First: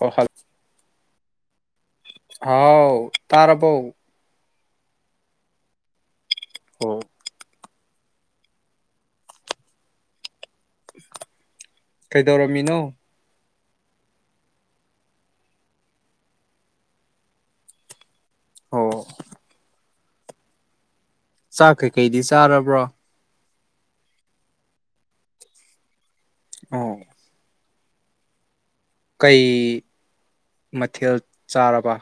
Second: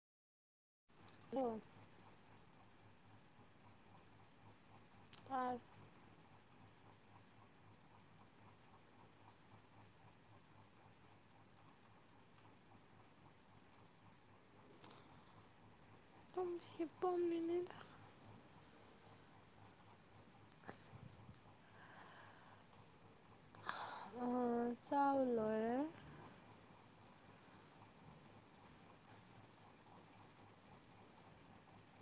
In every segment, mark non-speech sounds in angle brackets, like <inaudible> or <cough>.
ꯑꯣ ꯍꯜꯂ ꯂꯣ ꯍꯥꯎ ꯇꯔꯕꯣ ꯇꯥꯏ ꯑꯣ ꯀꯩꯗꯧꯔꯝꯃꯤꯅꯣ ꯁꯨꯝ ꯍꯤꯞꯄꯝꯃꯤꯅꯤꯗ ꯑꯣ ꯆꯥꯛ ꯀꯩꯀꯩꯗꯤ ꯆꯥꯔꯕ꯭ꯔꯣ ꯑ ꯆꯥꯕ ꯂꯣꯏꯔꯦ ꯎꯝ ꯀꯩ ꯃꯊꯦꯜ ꯆꯥꯔꯕ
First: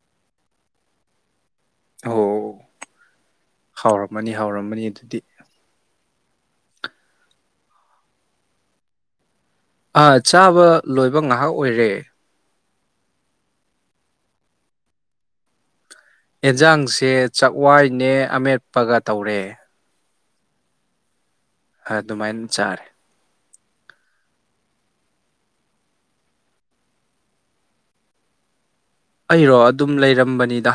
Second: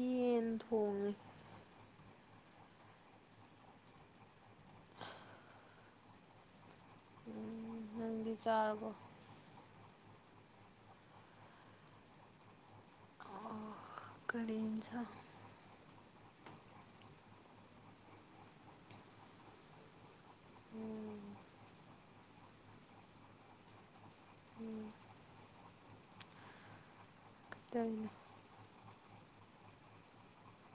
ꯌꯦꯟ ꯊꯣꯡꯉꯦ ꯑꯣ ꯍꯥꯎꯔꯝꯃꯅꯤ ꯍꯥꯎꯔꯝꯃꯅꯤ ꯑꯗꯨꯗꯤ ꯎꯝ ꯅꯪꯗꯤ ꯆꯥꯔꯕꯣ ꯑꯥ ꯆꯥꯕ ꯂꯣꯏꯕ ꯉꯥꯏꯍꯥꯛ ꯑꯣꯏꯔꯦ ꯑꯣ ꯀꯔꯤ ꯢꯟꯁꯥꯛ ꯑꯦꯟꯖꯥꯡꯁꯦ ꯆꯥꯛꯋꯥꯏꯅꯦ ꯑꯃꯦꯠꯄꯒ ꯇꯧꯔꯦ ꯎꯝ ꯑꯗꯨꯃꯥꯏꯅ ꯆꯥꯔꯦ ꯎꯝ ꯀꯩꯗꯧꯅꯣ ꯑꯩꯔꯣ ꯑꯗꯨꯝ ꯂꯩꯔꯝꯕꯅꯤꯗ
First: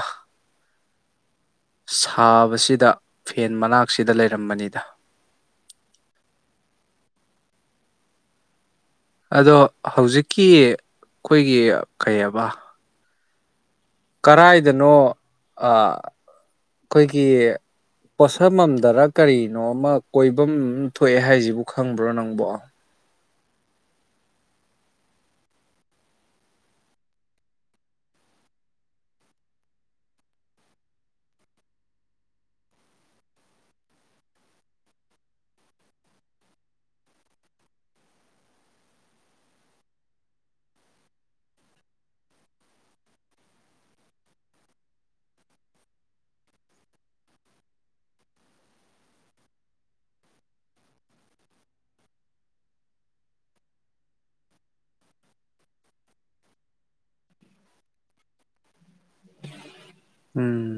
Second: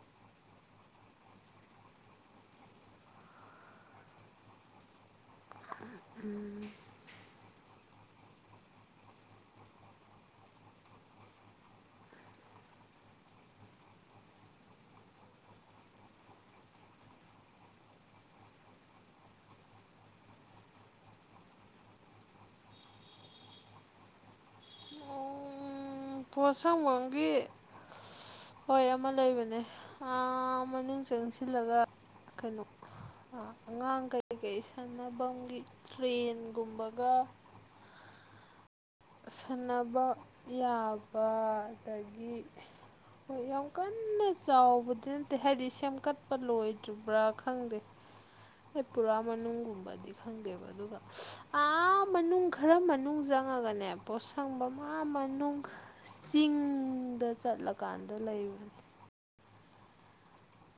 ꯁꯥꯕꯁꯤꯗ ꯐꯦꯟ ꯃꯅꯥꯛꯁꯤꯗ ꯂꯩꯔꯝꯕꯅꯤꯗ ꯎꯝ ꯑꯗꯣ ꯍꯧꯖꯤꯛꯀꯤ ꯑꯩꯈꯣꯏꯒꯤ ꯀꯩꯕ ꯀꯔꯥꯏꯗꯅꯣ ꯑ ꯑꯩꯈꯣꯏꯒꯤ ꯄꯣꯠꯁꯝꯃꯝꯗꯔ ꯀꯔꯤꯅꯣ ꯑꯃ ꯀꯣꯏꯐꯝ ꯊꯣꯛꯑꯦ ꯍꯥꯏꯁꯤꯕꯨ ꯈꯪꯕ꯭ꯔꯣ ꯅꯪꯕꯣ ꯎꯝ ꯄꯣꯠꯁꯪꯕꯝꯒꯤ ꯍꯣꯏ ꯑꯃ ꯂꯩꯕꯅꯦ ꯑ ꯃꯅꯨꯡ ꯆꯪꯁꯤꯜꯂꯒ ꯀꯩꯅꯣ ꯑꯉꯥꯡ ꯀꯩꯀꯩ ꯁꯥꯟꯅꯐꯝꯒꯤ ꯇ꯭ꯔꯦꯟꯒꯨꯝꯕꯒ ꯁꯥꯟꯅꯕ ꯌꯥꯕ ꯑꯗꯒꯤ ꯍꯣꯏ ꯌꯥꯝ ꯀꯟꯅ ꯆꯥꯎꯕꯗꯤ ꯅꯠꯇꯦ ꯍꯥꯏꯗꯤ ꯁꯦꯝꯀꯠꯄ ꯂꯣꯏꯗ꯭ꯔꯤꯕ꯭ꯔꯥ ꯈꯪꯗꯦ ꯇ꯭ꯔꯤꯄꯨꯔꯥ ꯃꯅꯨꯡꯒꯨꯝꯕꯗꯤ ꯈꯪꯗꯦꯕ ꯑꯗꯨꯒ ꯑꯥ ꯃꯅꯨꯡ ꯈꯔ ꯃꯅꯨꯡ ꯆꯪꯉꯒꯅꯦ ꯄꯣꯠꯁꯪꯕ ꯃꯥ ꯃꯅꯨꯡ ꯆꯤꯡꯗ ꯆꯠꯂꯀꯥꯟꯗ ꯂꯩꯕꯅꯤ ꯎꯝ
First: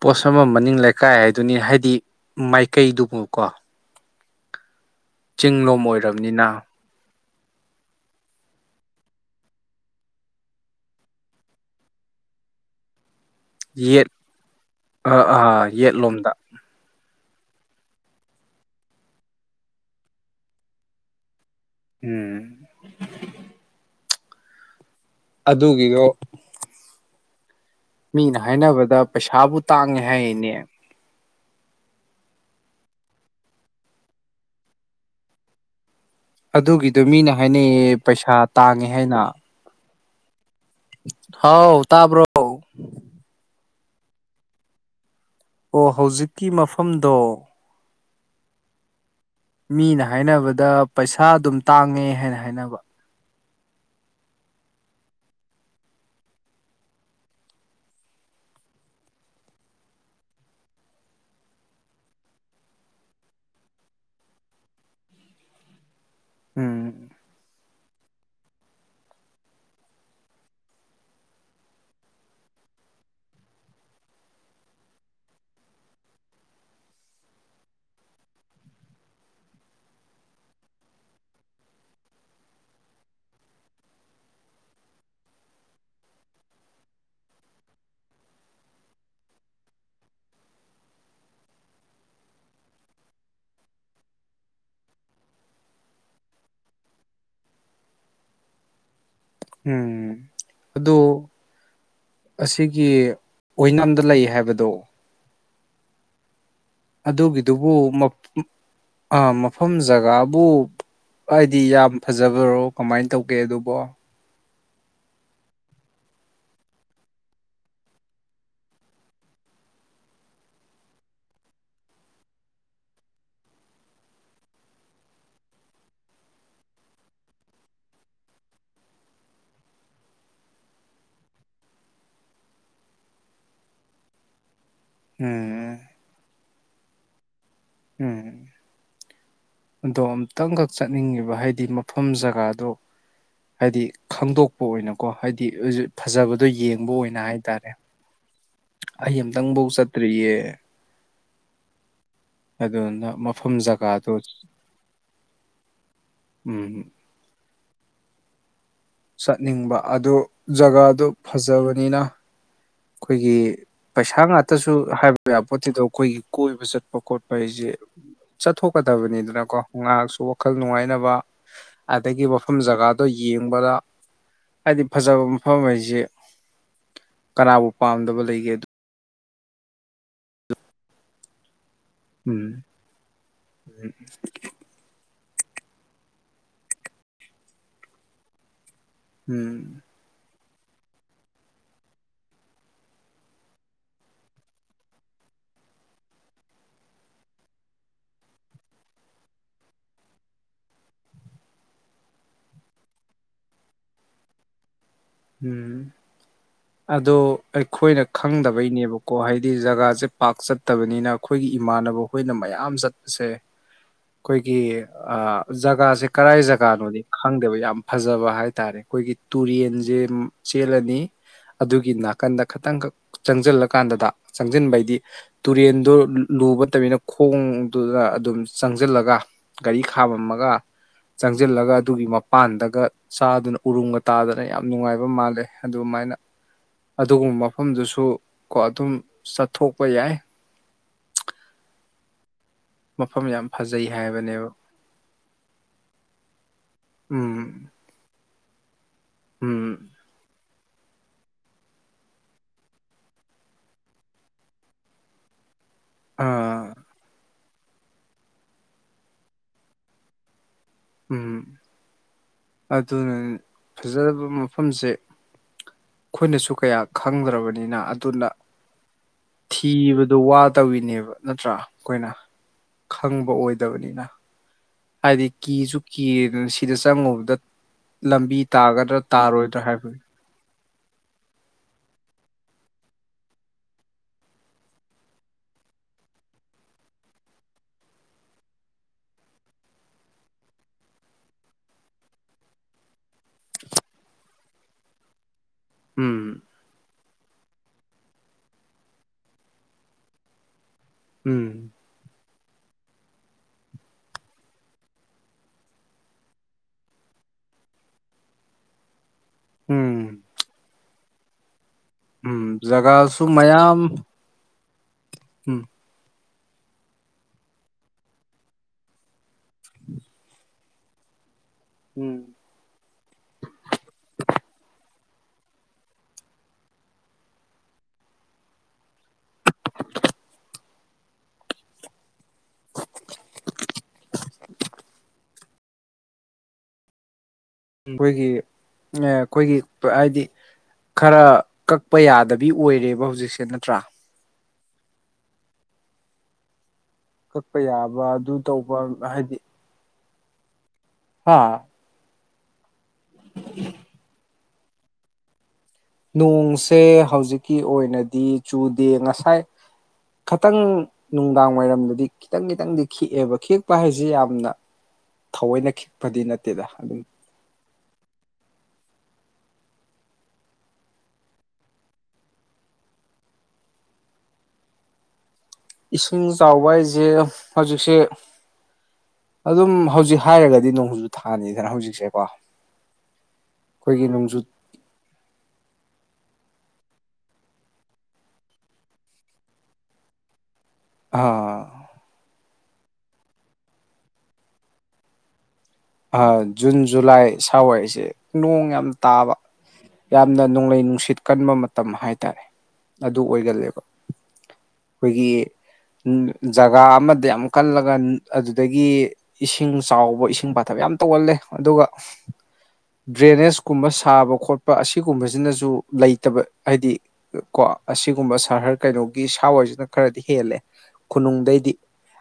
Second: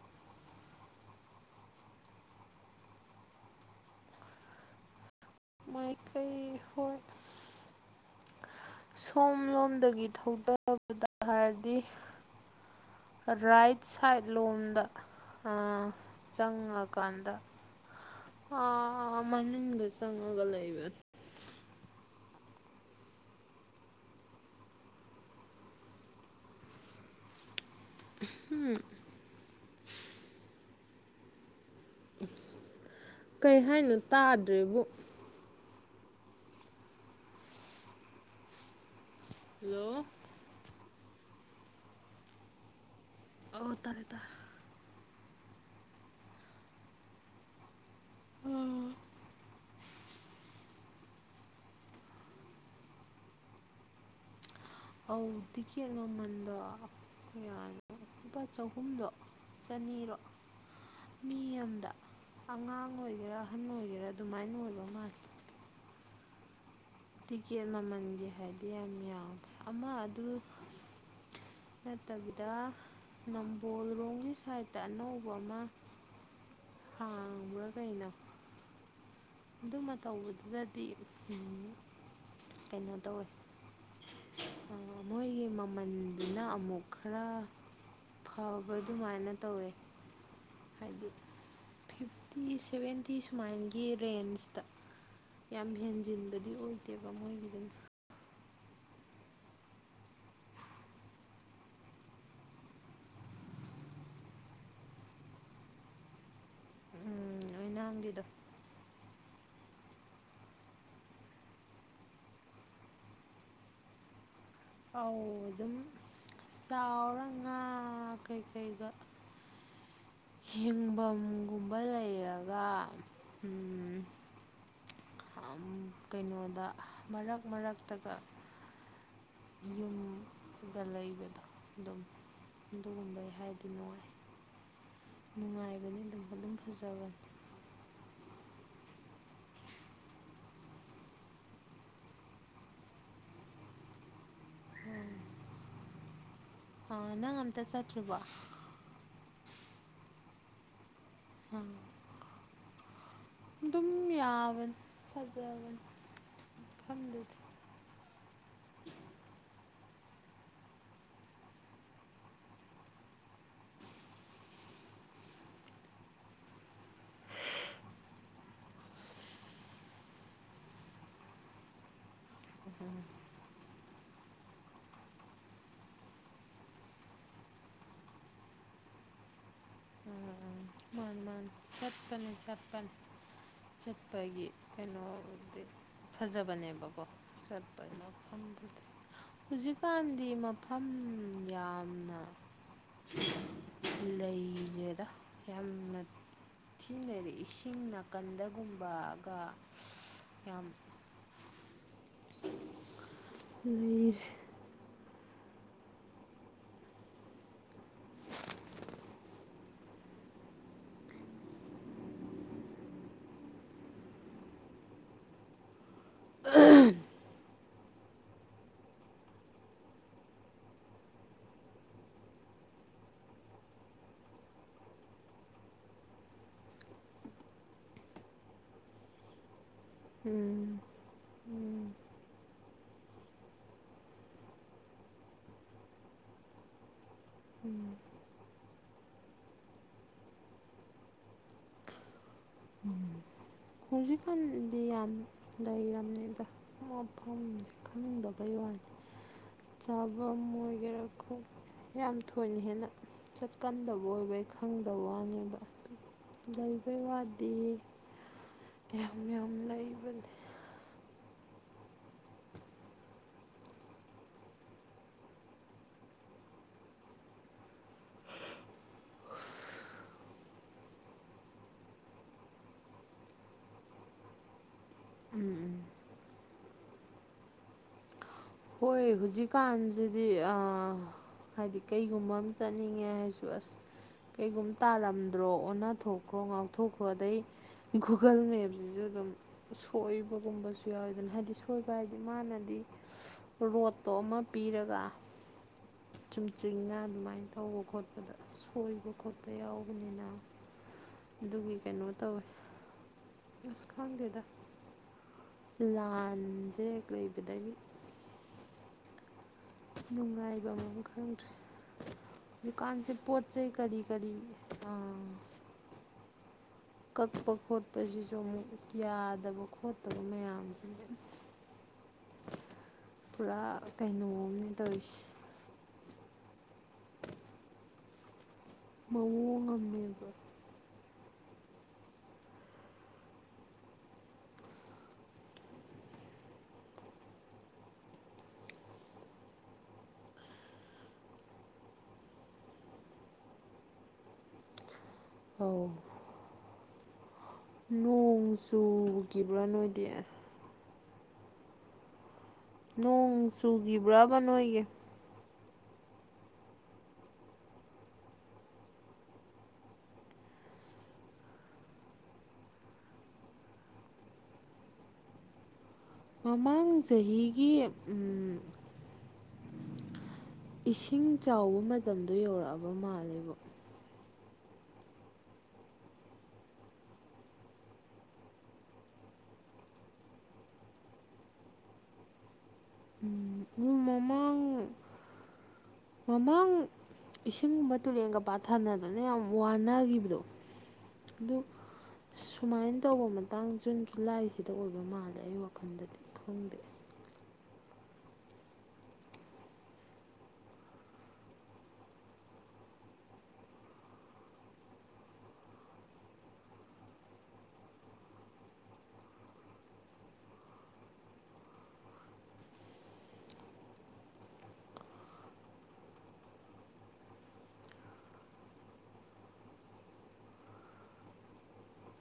ꯄꯣꯠꯁꯪꯐꯝ ꯃꯅꯤꯡ ꯂꯩꯀꯥꯏ ꯍꯥꯏꯗꯨꯅꯤ ꯍꯥꯏꯗꯤ ꯃꯥꯏꯀꯩꯗꯨꯕꯨ ꯀꯣ ꯆꯤꯡꯂꯣꯝ ꯃꯥꯏꯀꯩ ꯑꯣꯏꯔꯝꯅꯤꯅ ꯍꯣꯏ ꯁꯣꯝꯂꯣꯝꯗꯒꯤ ꯊꯧꯗꯕꯗ ꯍꯥꯏꯔꯗꯤ ꯔꯥꯏꯠ ꯌꯦꯠ ꯁꯥꯏꯠ ꯂꯣꯝꯗ ꯌꯦꯠꯂꯣꯝꯗ ꯆꯪꯉꯒ ꯗꯨꯀꯥꯟꯗ ꯑ ꯃꯅꯨꯡꯗ ꯆꯪꯉꯒ ꯂꯩꯕꯅꯤ ꯎꯝ ꯑꯗꯨꯒꯤꯒꯣ ꯃꯤꯅ ꯍꯥꯏꯅꯕꯗ ꯄꯩꯁꯥꯕꯨ ꯇꯥꯡꯉꯦ ꯍꯥꯏꯌꯦꯅꯦ ꯀꯩ ꯍꯥꯏꯅꯣ ꯇꯥꯗ꯭ꯔꯦꯕꯨ ꯑꯗꯨꯒꯤꯗꯣ ꯃꯤꯅ ꯍꯥꯏꯅꯩꯌꯦ ꯄꯩꯁꯥ ꯇꯥꯡꯉꯦ ꯍꯥꯏꯅ ꯍꯜꯂꯣ ꯍꯥꯎ ꯇꯥꯕ꯭ꯔꯣ ꯑꯣ ꯑꯣ ꯇꯥꯏ ꯇꯥꯏ ꯑꯣ ꯍꯧꯖꯤꯛꯀꯤ ꯃꯐꯝꯗꯣ ꯎꯝ ꯃꯤꯅ ꯍꯥꯏꯅꯕꯗ ꯄꯩꯁꯥ ꯑꯗꯨꯝ ꯇꯥꯡꯉꯦ ꯍꯥꯏꯅ ꯍꯥꯏꯅꯕ ꯑꯧ ꯇꯤꯛꯀꯦꯠ ꯃꯃꯟꯗꯣ ꯀꯌꯥꯅꯣ ꯂꯨꯄꯥ ꯆꯍꯨꯝꯂꯣ ꯆꯅꯤꯔꯣ ꯃꯤ ꯑꯝꯗ ꯑꯉꯥꯡ ꯑꯣꯏꯒꯦꯔꯥ ꯑꯍꯟ ꯑꯣꯏꯒꯦꯔꯥ ꯑꯗꯨꯃꯥꯏꯅ ꯑꯣꯏꯕ ꯃꯥꯜꯂꯦ ꯎꯝ ꯇꯤꯛꯀꯦꯠ ꯃꯃꯜꯒꯤ ꯍꯥꯏꯗꯤ ꯌꯥꯝ ꯌꯥꯝꯃꯦ ꯑꯃ ꯑꯗꯨ ꯅꯠꯇꯕꯤꯗ ꯅꯝꯕꯣꯜꯂꯣꯝꯒꯤ ꯁꯥꯏꯠꯇ ꯑꯅꯧꯕ ꯑꯃ ꯍꯥꯡꯕ꯭ꯔ ꯀꯩꯅꯣ ꯑꯗꯨꯃ ꯇꯧꯕꯗꯨꯗꯗꯤ ꯀꯩꯅꯣ ꯇꯧꯋꯦ ꯃꯣꯏꯒꯤ ꯃꯃꯜꯗꯨꯅ ꯑꯃꯨꯛ ꯈꯔ ꯐꯥꯕ ꯑꯗꯨꯃꯥꯏꯅ ꯇꯧꯋꯦ ꯍꯥꯏꯗꯤ ꯐꯤꯐꯇꯤ ꯁꯦꯚꯦꯟꯇꯤ ꯁꯨꯃꯥꯏꯟꯒꯤ ꯔꯦꯟꯖꯇ ꯌꯥꯝ ꯍꯦꯟꯖꯤꯟꯕꯗꯤ ꯑꯣꯏꯗꯦꯕ ꯃꯣꯏꯒꯤꯗꯅ ꯎꯝ ꯑꯗꯨ ꯑꯁꯤꯒꯤ ꯑꯣꯏꯅꯥꯝꯗ ꯂꯩ ꯍꯥꯏꯕꯗꯣ ꯑꯗꯨꯒꯤꯗꯨꯕꯨ ꯃ ꯑꯣꯏꯅꯥꯝꯒꯤꯗꯣ ꯑꯥ ꯃꯐꯝ ꯖꯒꯥꯕꯨ ꯍꯥꯏꯗꯤ ꯌꯥꯝ ꯐꯖꯕꯔꯣ ꯀꯃꯥꯏꯅ ꯇꯧꯒꯦ ꯑꯗꯨꯕꯣ ꯑꯧ ꯑꯗꯨꯝ ꯆꯥꯎꯔ ꯉꯥ ꯀꯩꯀꯩꯗ ꯍꯤꯡꯐꯝꯒꯨꯝꯕ ꯂꯩꯔꯒ ꯎꯝ ꯀꯩꯅꯣꯗ ꯃꯔꯛ ꯃꯔꯛꯇꯒ <unintelligible> ꯑꯗꯨꯒ ꯂꯩꯕꯗꯣ ꯑꯗꯨꯝ ꯑꯗꯨꯒꯨꯝꯕꯩ ꯍꯥꯏꯔꯗꯤ ꯅꯨꯡꯉꯥꯏ ꯎꯝ ꯅꯨꯡꯉꯥꯏꯕꯅꯤ ꯑꯗꯨꯝ ꯑꯗꯨꯨꯝ ꯐꯖꯕꯅꯦ ꯎꯝ ꯑꯗꯣ ꯑꯃꯨꯇꯪꯈꯛ ꯆꯠꯅꯤꯡꯉꯤꯕ ꯍꯥꯏꯗꯤ ꯃꯐꯝ ꯖꯒꯥꯗꯣ ꯍꯥꯏꯗꯤ ꯈꯪꯗꯣꯛꯄ ꯑꯣꯏꯅꯀꯣ ꯍꯥꯏꯗꯤ ꯐꯖꯕꯗꯣ ꯌꯦꯡꯕ ꯑꯣꯏꯅ ꯍꯥꯏꯇꯥꯔꯦ <unintelligible> ꯕ ꯑꯩ ꯑꯃꯨꯇꯪꯐꯧ ꯆꯠꯇ꯭ꯔꯤꯌꯦ ꯑ ꯑꯗꯨꯗꯨꯅ ꯃꯐꯝ ꯑꯗꯨꯝ ꯖꯒꯥꯗꯣ ꯌꯥꯕꯅꯤ ꯐꯖꯕꯅꯤ ꯎꯝ ꯃꯐꯝꯗꯨꯗꯤ ꯆꯠꯅꯤꯡꯕ ꯑꯗꯨ ꯖꯒꯥꯗꯨ ꯐꯖꯕꯅꯤꯅ ꯑꯩꯈꯣꯏꯒꯤ ꯄꯩꯁꯥ ꯉꯥꯛꯇꯁꯨ ꯍꯥꯏꯕ ꯌꯥ ꯄꯣꯠꯇꯤꯗꯣ ꯑꯩꯈꯣꯏꯒꯤ ꯀꯣꯏꯕ ꯆꯠꯄ ꯄꯀꯣꯠ ꯄ ꯍꯥꯏꯁꯦ ꯆꯠꯊꯣꯛꯀꯗꯕꯅꯤꯗꯅꯀꯣ ꯉꯥꯏꯍꯥꯛꯁꯨ ꯋꯥꯈꯜ ꯅꯨꯡꯉꯥꯏꯅꯕ ꯑꯗꯒꯤ ꯋꯥ ꯃꯐꯝ ꯖꯒꯥꯗꯣ ꯌꯦꯡꯕꯗ ꯍꯥꯏꯗꯤ ꯐꯖꯕ ꯃꯐꯝ ꯍꯥꯏꯁꯤ ꯀꯅꯥꯕꯨ ꯄꯥꯝꯗꯕ ꯂꯩꯒꯦꯗꯣ ꯎꯝ ꯃꯥꯅꯤ ꯃꯥꯅꯤ ꯆꯄꯅꯤ ꯎꯝ ꯆꯄꯅꯤ ꯆꯄꯒꯤ ꯀꯩꯅꯣꯗꯤ ꯐꯖꯕꯅꯦꯕꯀꯣ ꯆꯠꯄ ꯃꯐꯝꯗꯨꯗꯤ ꯎꯝ ꯍꯧꯖꯤꯛꯀꯥꯟꯗꯤ ꯃꯐꯝ ꯌꯥꯝꯅ ꯂꯩꯒꯦꯗ ꯌꯥꯝꯅ ꯊꯤꯅꯩꯔꯦ ꯏꯁꯤꯡ ꯅꯥꯀꯟꯗꯒꯨꯝꯕꯒ ꯌꯥꯝ ꯂꯩ ꯎꯝ ꯑꯗꯣ ꯑꯩꯈꯣꯏꯅ ꯈꯪꯗꯕꯩꯅꯦꯕꯀꯣ ꯍꯥꯏꯗꯤ ꯖꯒꯥꯁꯦ ꯄꯥꯛ ꯆꯠꯇꯕꯅꯤꯅ ꯑꯩꯈꯣꯏꯒꯤ ꯏꯃꯥꯟꯅꯕ ꯑꯩꯈꯣꯏꯅ ꯃꯌꯥꯝ ꯆꯠꯄꯁꯦ ꯑꯩꯈꯣꯏꯒꯤ ꯑ ꯖꯒꯥꯁꯦ ꯀꯔꯥꯏ ꯖꯒꯥꯅꯣꯗꯤ ꯈꯪꯗꯦꯕ ꯌꯥꯝ ꯐꯖꯕ ꯍꯥꯏꯇꯥꯔꯦ ꯑꯩꯈꯣꯏꯒꯤ ꯇꯨꯔꯦꯟꯁꯦ ꯎꯝ ꯆꯦꯜꯂꯅꯤ ꯑꯗꯨꯒꯤ ꯅꯥꯀꯟꯗ ꯈꯤꯇꯪꯈꯛ ꯆꯪꯁꯤꯜꯂꯀꯥꯟꯗꯗ ꯆꯪꯁꯤꯟꯕꯩꯗꯤ ꯇꯨꯔꯦꯟꯗꯨ ꯂꯨꯕ ꯇꯕꯅꯤꯅ ꯈꯣꯡꯗꯨꯗ ꯑꯗꯨꯝ ꯆꯪꯁꯤꯜꯂꯒ ꯒꯥꯔꯤ ꯈꯥꯝꯃꯝꯃꯒ ꯎꯝ ꯆꯪꯁꯤꯜꯂꯒ ꯎꯝ ꯑꯗꯨꯒꯤ ꯃꯄꯥꯟꯗꯒ ꯆꯥꯗꯨꯅ ꯎꯔꯨꯝꯒ ꯇꯥꯗꯅ ꯌꯥꯝ ꯅꯨꯡꯉꯥꯏꯕ ꯑꯗꯨ ꯃꯥꯜꯂꯦ ꯑꯗꯨꯃꯥꯏꯅ ꯑꯗꯨꯒꯨꯝꯕ ꯎꯝ ꯃꯐꯝꯗꯨꯁꯨ ꯀꯣ ꯑꯗꯨꯝ ꯆꯠꯊꯣꯛꯄ ꯌꯥꯏ ꯃꯐꯝ ꯌꯥꯝꯅ ꯐꯖꯩ ꯍꯥꯏꯕꯅꯦꯕ ꯍꯧꯖꯤꯛꯀꯥꯟꯗꯤ ꯌꯥꯝ ꯂꯩꯔꯝꯅꯦꯕ ꯎꯝ ꯃꯐꯝꯁꯦ ꯈꯪꯗꯕꯩ ꯋꯥꯅꯦ ꯎꯝ ꯆꯥꯐꯝ ꯑꯣꯏꯒꯦꯔꯥꯈꯣ ꯌꯥꯝ ꯊꯣꯏꯅ ꯍꯦꯟꯅ ꯆꯠꯀꯟꯗꯕ ꯑꯣꯏꯕꯩ ꯈꯪꯗꯕ ꯋꯥꯅꯤꯕ ꯑꯥ ꯂꯩꯕꯩ ꯋꯥꯗꯤ ꯃꯌꯥꯝ ꯌꯥꯝ ꯂꯩꯕꯅꯦ ꯎꯝ ꯑꯗꯨꯅ ꯐꯖꯔꯕ ꯃꯐꯝꯁꯦ ꯑꯩꯈꯣꯏꯅꯁꯨ ꯀꯌꯥ ꯈꯪꯗ꯭ꯔꯕꯅꯤꯅ ꯑꯗꯨꯅ ꯊꯤꯕꯗ ꯋꯥꯇꯕꯤꯅꯦꯕ ꯅꯠꯇ꯭ꯔꯥ ꯑꯩꯈꯣꯏꯅ ꯈꯪꯕ ꯑꯣꯏꯗꯕꯅꯤꯅ ꯍꯥꯏꯗꯤ ꯎꯝ ꯀꯤꯁꯨ ꯎꯝ ꯀꯤꯗ ꯁꯤꯗ ꯆꯪꯉꯨꯗ ꯂꯝꯕꯤ ꯇꯥꯒꯗ꯭ꯔꯥ ꯇꯥꯔꯣꯏꯗ꯭ꯔꯥ ꯍꯥꯏꯕ ꯗꯤ ꯑ ꯍꯥꯏꯗꯤ ꯀꯩꯒꯨꯝꯕ ꯑꯝ ꯆꯠꯅꯤꯡꯉꯦ ꯍꯥꯏꯁꯨ ꯑꯁ ꯀꯩꯒꯨꯝ ꯇꯥꯂꯝꯗ꯭ꯔꯣ ꯑꯣꯟꯅ ꯊꯣꯛꯈ꯭ꯔꯣ ꯉꯥꯎꯊꯣꯛꯈ꯭ꯔꯣ ꯑꯗꯩ ꯒꯨꯒꯜ ꯃꯦꯞꯖꯤꯖꯨ ꯗꯨꯝ ꯁꯣꯏꯕꯒꯨꯝꯕꯁꯨ ꯌꯥꯎꯋꯤꯗꯅ ꯍꯥꯏꯗꯤ ꯁꯣꯏꯕ ꯍꯥꯏꯗꯤ ꯃꯥꯅꯗꯤ ꯔꯣꯠꯇꯣ ꯑꯃ ꯄꯤꯔꯒ ꯎꯝ ꯆꯨꯝꯇ꯭ꯔꯤꯡꯅ ꯑꯗꯨꯃꯥꯏꯟ ꯇꯧꯕ ꯈꯣꯠꯄꯗ ꯁꯣꯏꯕ ꯈꯣꯠꯄ ꯌꯥꯎꯕꯅꯤꯅ ꯎꯝ ꯑꯗꯨꯒꯤ ꯀꯩꯅꯣ ꯇꯧꯋꯦ ꯑꯁ ꯈꯪꯗꯦꯗ ꯂꯥꯟꯖꯦꯛ ꯂꯩꯕꯗꯒꯤ ꯎꯝ ꯅꯨꯡꯉꯥꯏꯕꯝ ꯑꯝ ꯎꯝ ꯈꯪꯍꯗ꯭ꯔꯦ ꯀꯥꯟꯁꯦ ꯖꯒꯥꯁꯨ ꯄꯣꯠ ꯆꯩ ꯃꯌꯥꯝ ꯀꯔꯤ ꯀꯔꯤ ꯑꯥ ꯎꯝ ꯀꯛꯄ ꯈꯣꯠꯄꯖꯤꯖꯨ ꯑꯃꯨꯛ ꯌꯥꯗꯕ ꯈꯣꯠꯇꯕ ꯃꯌꯥꯝꯖꯤꯅ ꯎꯝ ꯄꯨꯔꯥ ꯀꯩꯅꯣ ꯑꯝꯅꯤ ꯇꯣꯏꯁꯤ ꯃꯑꯣꯡ ꯉꯝꯃꯦꯕ ꯈꯣꯏꯒꯤ ꯑꯦ ꯈꯣꯏꯒꯤ ꯍꯥꯏꯗꯤ ꯈꯔ ꯀꯛꯄ ꯌꯥꯗꯕꯤ ꯑꯣꯏꯔꯦꯕ ꯍꯧꯖꯤꯛꯁꯦ ꯅꯠꯇ꯭ꯔꯥ ꯍꯧ ꯀꯛꯄ ꯌꯥ ꯅꯣꯡ ꯆꯨꯒꯤꯕ꯭ꯔꯥ ꯅꯣꯏꯗꯤ ꯍꯥ ꯅꯣꯡ ꯆꯨꯒꯤꯕ꯭ꯔꯕ ꯅꯣꯏꯒꯤ ꯅꯣꯡꯁꯦ ꯍꯧꯖꯤꯛꯀꯤ ꯑꯣꯏꯅꯗꯤ ꯆꯨꯗꯦ ꯉꯁꯥꯏ ꯈꯇꯪ ꯅꯨꯡꯗꯥꯡ ꯋꯥꯏꯔꯝꯗꯗꯤ ꯈꯤꯇꯪ ꯈꯤꯇꯪꯗꯤ ꯈꯤꯛꯑꯦꯕ ꯈꯤꯛꯄ ꯍꯥꯏꯖꯤ ꯌꯥꯝꯅ ꯊꯑꯣꯏꯅ ꯈꯤ ꯃꯃꯥꯡ ꯆꯍꯤꯒꯤ ꯎꯝ ꯏꯁꯤꯡ ꯆꯥꯎꯕ ꯃꯇꯝꯗꯣ ꯌꯧꯔꯛꯑꯕ ꯃꯥꯜꯂꯦꯕꯣ ꯏꯁꯤꯡ ꯆꯥꯎꯕ ꯍꯥꯏꯖꯦ ꯍꯧꯖꯤꯛꯁꯦ ꯑꯗꯨꯝ ꯍꯧꯖꯤꯛ ꯍꯥꯏꯔꯒꯗꯤ ꯅꯣꯡꯖꯨ ꯊꯥꯅꯤꯗꯅ ꯍꯧꯖꯤꯛꯁꯦꯀꯣ ꯎꯝ ꯎ ꯑꯩꯈꯣꯏꯒꯤ ꯅꯣꯡꯖꯨ ꯃꯃꯥꯡ ꯃꯃꯥꯡ ꯏꯁꯤꯡꯒꯨꯝꯕ ꯇꯨꯔꯦꯟꯒ ꯄꯥꯊꯥꯅꯗꯨꯅ ꯌꯥꯝ ꯋꯥꯅꯒꯤꯕꯗꯣ ꯑꯗꯨ ꯑ ꯁꯨꯃꯥꯏꯟ ꯇꯧꯕ ꯃꯇꯥꯡ ꯖꯨꯟ ꯖꯨꯂꯥꯏꯁꯤꯗ ꯑꯣꯏꯕ ꯃꯥꯜꯂꯦ ꯑꯩ ꯋꯥ ꯑꯍꯥ ꯖꯨꯟ ꯖꯨꯂꯥꯏ ꯁꯥꯋꯥꯏꯁꯦ ꯅꯣꯡ ꯌꯥꯝ ꯇꯥꯕ ꯌꯥꯝꯅ ꯅꯣꯡꯂꯩ ꯅꯨꯡꯁꯤꯠ ꯀꯟꯕ ꯃꯇꯝ ꯍꯥꯏꯇꯥꯔꯦ ꯑꯗꯨ ꯑꯣꯏꯒꯜꯂꯦꯕ ꯈꯣꯏꯒꯤ ꯖꯒꯥ ꯑꯃꯗ ꯌꯥꯝ ꯀꯜꯂꯒ ꯑꯗꯨꯗꯒꯤ ꯏꯁꯤꯡ ꯆꯥꯎꯕ ꯏꯁꯤꯡ ꯄꯥ ꯊꯕ ꯌꯥꯝ ꯇꯧꯒꯜꯂꯦ ꯑꯗꯨꯒ ꯗ꯭ꯔꯦꯅꯦꯁ ꯀꯨꯝꯕ ꯁꯥꯕ ꯈꯣꯠꯄ ꯑꯁꯤꯒꯨꯝꯕꯁꯤꯅꯖꯨ ꯂꯩꯇꯕ ꯍꯥꯏꯗꯤ ꯀꯣ ꯑꯁꯤꯒꯨꯝꯕ ꯁꯍꯔ ꯀꯩꯅꯣꯒꯤ ꯁꯥꯋꯥꯏꯁꯤꯅ ꯈꯔꯗꯤ ꯍꯦꯜꯂꯦ ꯈꯨꯅꯨꯡꯗꯩꯗꯤ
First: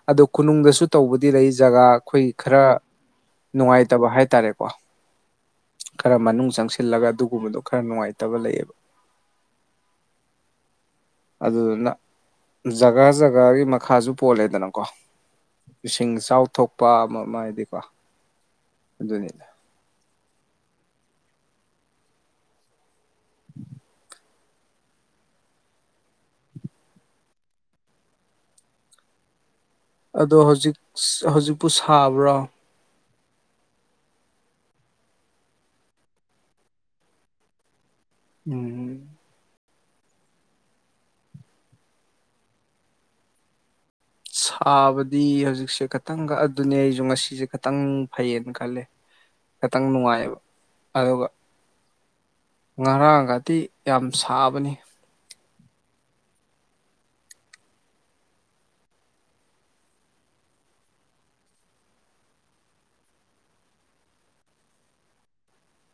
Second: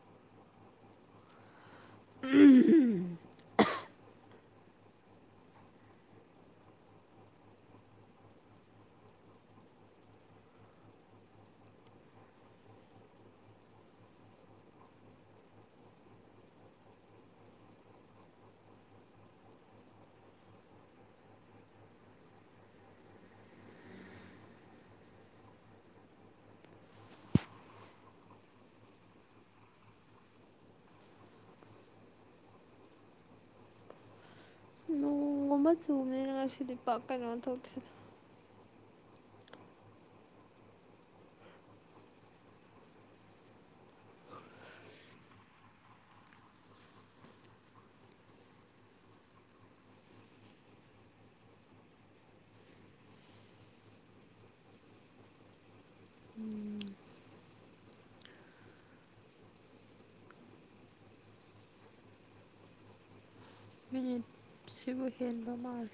ꯑꯗꯨ ꯈꯨꯅꯨꯡꯗꯁꯨ ꯇꯧꯕꯗꯤ ꯂꯩ ꯖꯒꯥ ꯈꯣꯏ ꯈꯔ ꯎꯝ ꯅꯨꯡꯉꯥꯏꯇꯕ ꯍꯥꯏꯇꯥꯔꯦꯀꯣ ꯈꯔ ꯃꯅꯨꯡ ꯆꯪꯁꯤꯜꯂꯒ ꯑꯗꯨꯒꯨꯝꯕꯗꯨ ꯈꯔ ꯅꯨꯡꯉꯥꯏꯇꯕ ꯂꯩꯌꯦꯕ <inaudible> ꯑꯗꯨꯗꯨꯅ ꯖꯒꯥ ꯖꯒꯥꯒꯤ ꯃꯈꯥꯁꯨ ꯄꯣꯜꯂꯦꯗꯅꯀꯣ ꯏꯁꯤꯡ ꯏꯆꯥꯎ ꯊꯣꯛꯄ ꯑꯃ ꯑꯃ ꯍꯥꯏꯗꯤꯀꯣ ꯑꯗꯨꯅꯤꯗ <inaudible> ꯑꯗꯣ ꯍꯧꯖꯤꯛ ꯍꯧꯖꯤꯛꯄꯨ ꯁꯥꯕ꯭ꯔꯣ ꯅꯣꯡ ꯒꯨꯝꯕ ꯆꯨꯕꯅꯤꯅ ꯉꯁꯤꯗꯤ ꯄꯥꯛ ꯀꯩꯅꯣ ꯇꯧꯗꯦ ꯎꯝ ꯁꯥꯕꯗꯤ ꯍꯧꯖꯤꯛꯁꯦ ꯈꯇꯪ ꯀꯛꯑ ꯑꯗꯨꯅꯦ ꯑꯩꯁꯨ ꯉꯁꯤꯁꯦ ꯈꯇꯪ ꯐꯩꯌꯦꯅ ꯈꯜꯂꯦ ꯈꯤꯇꯪ ꯅꯨꯡꯉꯥꯏꯌꯦꯕ ꯑꯗꯨꯒ ꯉꯔꯥꯡꯒꯗꯤ ꯌꯥꯝ ꯁꯥꯕꯅꯤ ꯎꯝ ꯁꯤꯕꯨ ꯍꯦꯟꯕ ꯃꯥꯂꯦ